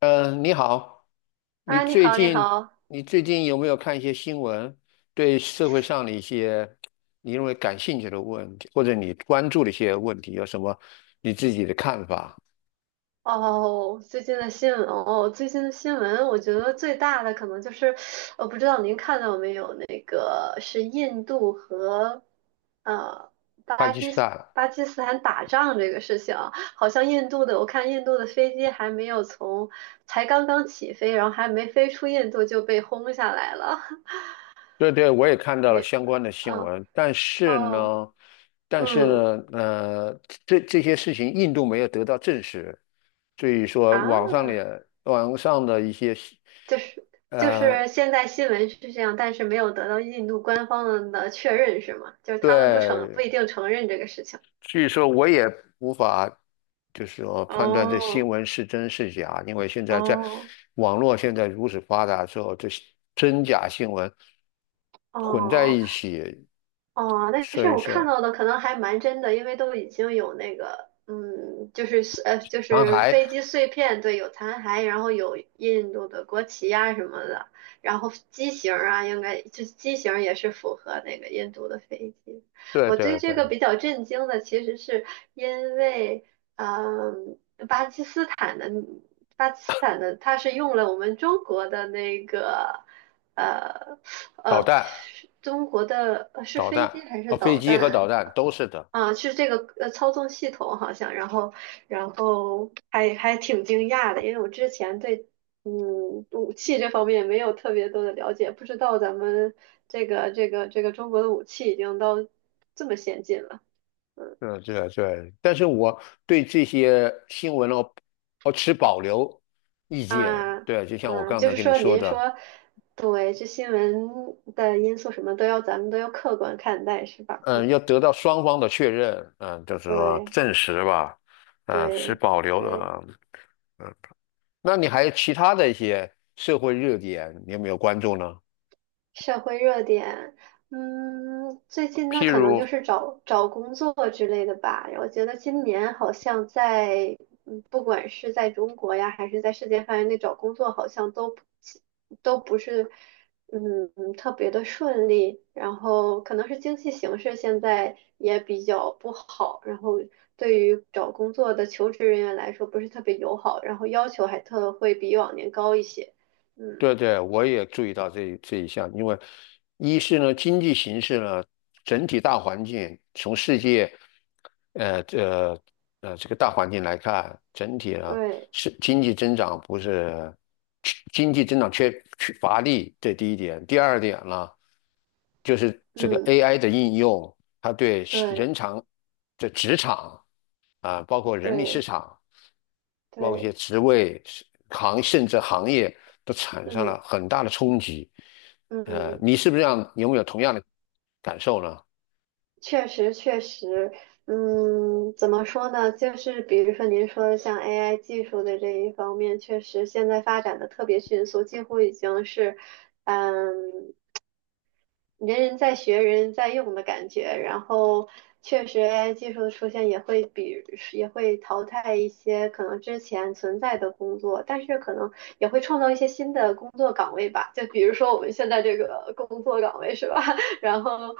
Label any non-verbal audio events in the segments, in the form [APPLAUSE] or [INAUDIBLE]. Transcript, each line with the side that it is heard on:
left: 你好，你
right: 啊，你
left: 最
right: 好，你
left: 近
right: 好。
left: 你最近有没有看一些新闻？对社会上的一些你认为感兴趣的问题，或者你关注的一些问题，有什么你自己的看法？
right: 哦，最近的新闻哦，最近的新闻，我觉得最大的可能就是，我不知道您看到没有，那个是印度和呃
left: 巴
right: 巴
left: 基斯
right: 基斯
left: 坦。
right: 巴基斯坦打仗这个事情啊，好像印度的，我看印度的飞机还没有从，才刚刚起飞，然后还没飞出印度就被轰下来了。[LAUGHS]
left: 对对，我也看到了
right: 你，
left: 相关的新
right: 嗯，
left: 闻，但是
right: 哦，
left: 呢，但是
right: 嗯，
left: 呢，呃，这些事情印度没有得到证实，所以说网上
right: 啊。
left: 的网上的一些，
right: 就是就
left: 呃。
right: 是现在新闻是这样，但是没有得到印度官方的确认，是吗？就是他们不承不
left: 对，
right: 一定承认这个事情。
left: 所以说我也无法，就是说判断这新
right: 哦
left: 闻是真是假，因为现在在
right: 哦
left: 网络现在如此发达之后，这真假新闻混在
right: 哦，
left: 一起，
right: 哦，但
left: 所
right: 是
left: 以
right: 我看
left: 说
right: 到的可能还蛮真的，因为都已经有那个，嗯，就是，就
left: 残
right: 是
left: 骸。
right: 飞机碎片，对，有残骸，然后有印度的国旗呀、什么的，然后机型儿啊，应该就是机型儿也是符合那个印度的飞机。
left: 对
right: 我
left: 对
right: 对
left: 对，
right: 这个比较震惊的，其实是因为，嗯。巴基斯坦的巴基斯坦的它是用了我们中国的那个呃
left: 导
right: 呃
left: 弹、
right: 中国的呃是
left: 导
right: 飞
left: 弹
right: 机还是
left: 啊，飞
right: 导
left: 机和导
right: 弹
left: 弹都是的。
right: 啊？是这个呃操纵系统好像，然后然后还挺惊讶的，因为我之前对嗯武器这方面没有特别多的了解，不知道咱们这个中国的武器已经到这么先进了。嗯。
left: 对对对。但是我对这些新闻呢，我持保留意见。
right: 啊，
left: 对，就像我
right: 啊，
left: 刚
right: 就
left: 才
right: 是
left: 跟你
right: 说，
left: 说
right: 您
left: 的。
right: 说，对，这新闻的因素什么都要，咱们都要客观看待，是吧？
left: 嗯，要
right: 嗯，
left: 得到双方的确认，嗯，就是说
right: 对，
left: 证实吧，嗯，是
right: 对，
left: 保留
right: 对。
left: 了。那你还有其他的一些社会热点，你有没有关注呢？
right: 社会热点，嗯，最近那
left: 譬
right: 可能就
left: 如。
right: 是找找工作之类的吧。我觉得今年好像在，嗯，不管是在中国呀，还是在世界范围内找工作，好像都不是，嗯，特别的顺利。然后可能是经济形势现在也比较不好，然后对于找工作的求职人员来说不是特别友好，然后要求还特会比往年高一些。
left: 对
right: 嗯，
left: 对，我也注意到这一项，因为一是呢，经济形势呢，整体大环境从世界，呃这这个大环境来看，整体呢
right: 对，
left: 是经济增长不是经济增长缺乏力，这第一点。第二点呢，就是这个
right: 嗯，
left: AI 的应用，它对
right: 对。
left: 人场这职场，啊，包括人力市
right: 对
left: 场，包括一些
right: 对，
left: 职位、甚至行业都产生
right: 嗯
left: 了很大的冲击。
right: 嗯，
left: 你是不是这样？你有没有同样的感受呢？
right: 确实确实，嗯，怎么说呢？就是比如说您说的像 AI 技术的这一方面，确实现在发展的特别迅速，几乎已经是，嗯。人人在学，人人在用的感觉。然后，确实 AI 技术的出现也会淘汰一些可能之前存在的工作，但是可能也会创造一些新的工作岗位吧。就比如说我们现在这个工作岗位是吧？[LAUGHS] 然后，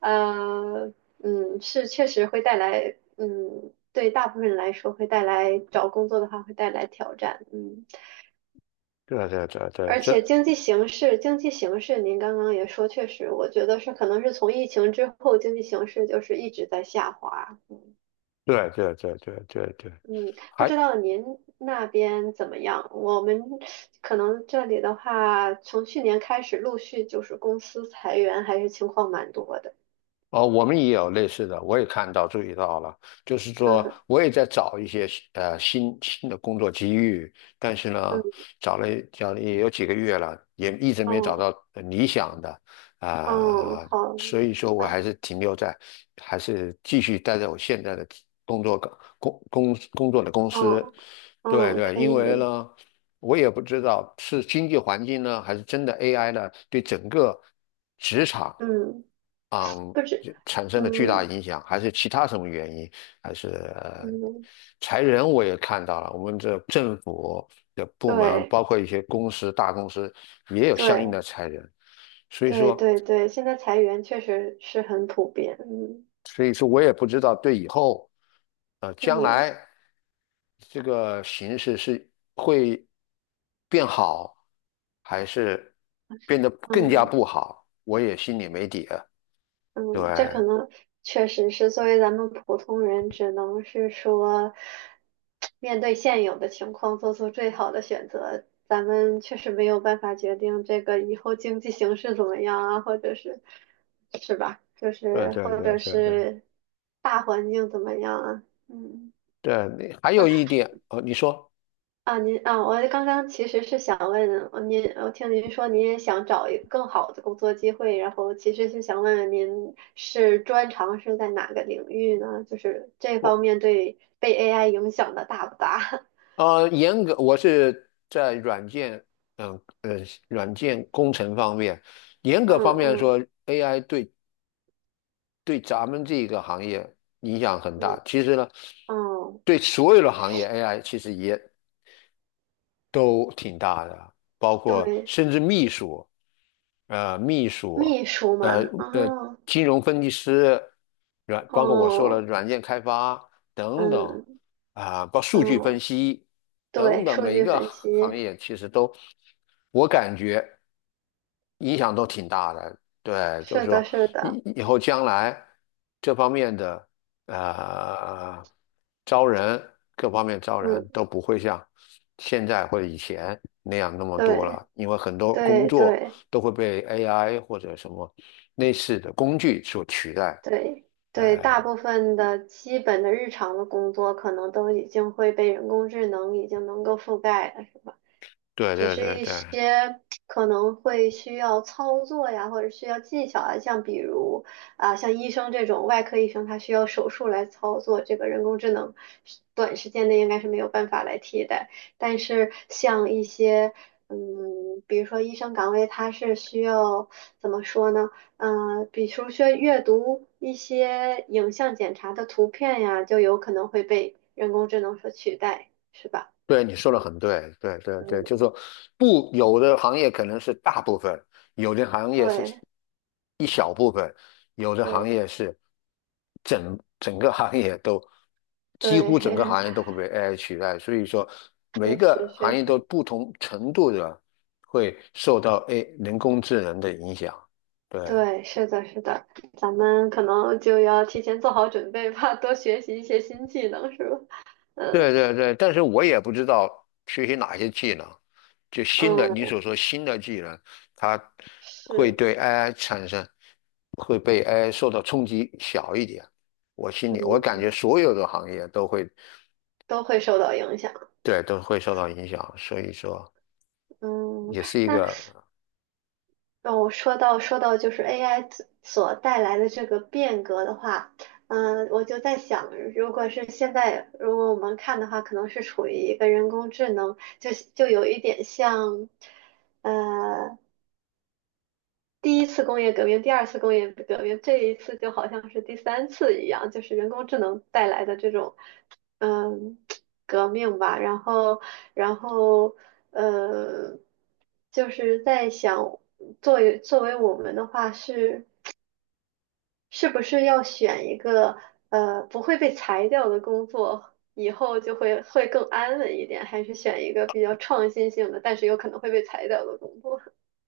right: 呃，嗯，是确实会带来，嗯，对大部分人来说会带来找工作的话会带来挑战，嗯。
left: 对对对对，
right: 而
left: 这
right: 且经济形势您刚刚也说，确实，我觉得是可能是从疫情之后，经济形势就是一直在下滑。
left: 对对对对对对。
right: 嗯，不
left: 还
right: 知道您那边怎么样？我们可能这里的话，从去年开始陆续就是公司裁员，还是情况蛮多的。
left: 哦，我们也有类似的，我也看到注意到了，就是说
right: 嗯
left: 我也在找一些新的工作机遇，但是呢，
right: 嗯
left: 找了也有几个月了，也一直没找
right: 嗯
left: 到理想的
right: 嗯，
left: 啊，
right: 好
left: 所以说我
right: 啊，
left: 还是停留在，还是继续待在我现在的工作岗工工工作的公司。
right: 嗯
left: 对
right: 嗯，
left: 对，
right: 可
left: 因
right: 以
left: 为
right: 理，
left: 呢，我也不知道是经济环境呢，还是真的 AI 呢对整个职场，
right: 嗯，不止，
left: 就产生了巨大
right: 嗯
left: 影响，还是其他什么原因？还是呃
right: 嗯，
left: 裁人我也看到了，我们这政府的部门，
right: 对
left: 包括一些公司、大公司也有相应
right: 对。
left: 的裁人，所以
right: 对
left: 说，
right: 对对，现在裁员确实是很普遍，嗯
left: 所以说我也不知道对以后，将
right: 嗯
left: 来这个形势是会变好，还是变得更加
right: 嗯
left: 不好，我也心里没底啊。对，
right: 嗯，这可能确实是作为咱们普通人，只能是说面对现有的情况做出最好的选择。咱们确实没有办法决定这个以后经济形势怎么样啊，或者是是吧？就
left: 对
right: 是
left: 对
right: 或
left: 对
right: 者
left: 对对。
right: 是大环境怎么样啊？嗯
left: 对，你还有一点，哦，你说
right: 啊，您啊，我刚刚其实是想问您，我听您说您也想找一个更好的工作机会，然后其实是想问问您是专长是在哪个领域呢？就是这方
left: 我
right: 面对被 AI 影响的大不大？
left: 我是在软件，嗯呃，软件工程方面，严
right: [LAUGHS] 嗯
left: 格方面说
right: 嗯
left: ，AI 对咱们这个行业影响很大。
right: 嗯，
left: 其实呢，
right: 哦，
left: 对所有的行业，AI 其实也都挺大的，包括
right: 对，
left: 甚至秘书，呃，秘书，
right: 秘书
left: 呃
right: 嘛，
left: 呃，
right: 哦
left: 金融分析师，包括我说了
right: 哦，
left: 软件开发等等，
right: 嗯
left: 啊、包括数据分
right: 嗯，
left: 析等
right: 对，
left: 等，
right: 数
left: 每一
right: 据
left: 个
right: 分析，
left: 行业其实都，我感觉影响都挺大的。对，就是
right: 是的，
left: 说
right: 是的，
left: 以后将来这方面的，呃，招人各方面招人
right: 嗯，
left: 都不会像现在或者以前那样那么多
right: 对
left: 了，因为很多工
right: 对
left: 作
right: 对。
left: 都会被 AI 或者什么类似的工具所取代。
right: 对
left: 呃，
right: 对，大部分的基本的日常的工作可能都已经会被人工智能已经能够覆盖了。
left: 对
right: 只
left: 对
right: 是
left: 对
right: 一
left: 对，
right: 些可能会需要操作呀，或者需要技巧啊，像比如啊，像医生这种外科医生，他需要手术来操作，这个人工智能是短时间内应该是没有办法来替代。但是像一些嗯，比如说医生岗位，它是需要怎么说呢？嗯、比如说阅读一些影像检查的图片呀，就有可能会被人工智能所取代，是吧？
left: 对，你说的很对，对对对，就是
right: 嗯，
left: 说，不，有的行业可能是大部分，有的行业是
right: 对。
left: 一小部分，有的行业
right: 对。
left: 是整整个行业都几乎
right: 对，
left: 整个
right: [LAUGHS]
left: 行业都会被 AI 取代，所以说每一
right: 确实
left: 个行
right: 确
left: 业都
right: 实，
left: 不同程度的会受到 A 人工智能的影响。对，
right: 对，是的，是的，咱们可能就要提前做好准备吧，多学习一些新技能，是吧？嗯
left: 对对对，但是我也不知道学习哪些技能，就新的，你
right: 嗯，
left: 所说新的技能，它
right: 是，
left: 会对 AI 产生，会被 AI 受到冲击小一点。我心里，我感
right: 嗯，
left: 觉所有的行业都会，
right: 都会受到影响。
left: 对，都会受到影响，所以说
right: 嗯，
left: 也是一
right: 那
left: 个。
right: 让我说到就是 AI 所带来的这个变革的话，嗯，我就在想，如果是现在，如果我们看的话，可能是处于一个人工智能，就有一点像。呃，第一次工业革命、第二次工业革命，这一次就好像是第三次一样，就是人工智能带来的这种，嗯，革命吧。然后，然后，呃，就是在想，作为我们的话，是是不是要选一个不会被裁掉的工作，以后就会更安稳一点，还是选一个比较创新性的，但是有可能会被裁掉的工作？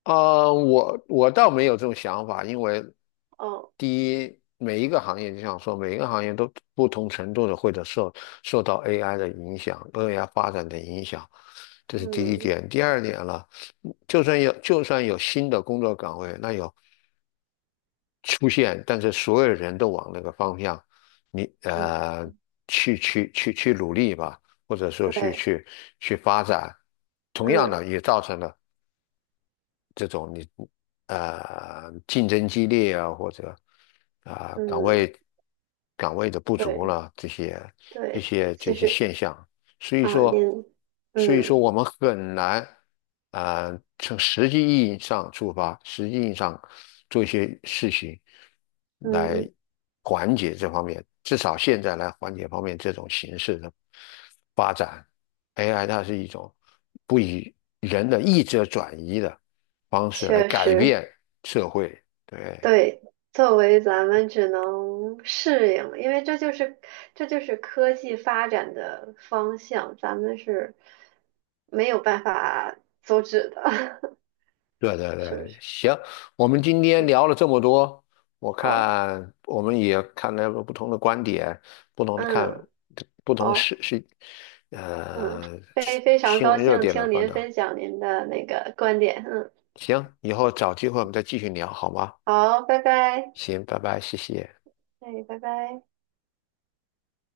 left: 我倒没有这种想法，因为
right: [LAUGHS] 哦，
left: 第一，每一个行业就像说，每一个行业都不同程度的会者受受到 AI 的影响，AI 发展的影响，这是第一
right: 嗯，
left: 点。第二点了，就算有新的工作岗位，那有出现，但是所有人都往那个方向，你
right: 嗯，
left: 呃去努力吧，或者说
right: 对，
left: 去发展，同样
right: 嗯。
left: 的也造成了竞争激烈啊，或者啊、岗
right: 嗯，
left: 位的不足
right: 对
left: 了一
right: 对，
left: 些
right: 其
left: 这些
right: 实
left: 现象，所以
right: 啊，
left: 说
right: 您，
left: 所以说
right: 嗯
left: 我们很难，从实际意义上出发，实际意义上做一些事情来
right: 嗯，
left: 缓解这方面，至少现在来缓解方面这种形式的发展。AI 它是一种不以人的意志而转移的方式来
right: 确
left: 改
right: 实
left: 变社会。对，
right: 对。作为咱们只能适应，因为这就是科技发展的方向，咱们是没有办法阻止的，
left: 对对
right: [LAUGHS] 是不
left: 对，
right: 是？
left: 行，我们今天
right: 嗯，
left: 聊了这么多，我
right: 好，
left: 看我们也看了不同的观点，不同的
right: 嗯，
left: 看，不同
right: 好，
left: 事事，
right: 嗯，
left: 呃，
right: 非
left: 是
right: 非常
left: 新
right: 高
left: 闻热
right: 兴
left: 点的，
right: 听
left: 反
right: 您
left: 正
right: 分享您的那个观点，嗯，
left: 行，以后找机会我们再继续聊，好吗？
right: 好，拜拜，
left: 行，拜拜，谢谢。
right: 哎，拜拜。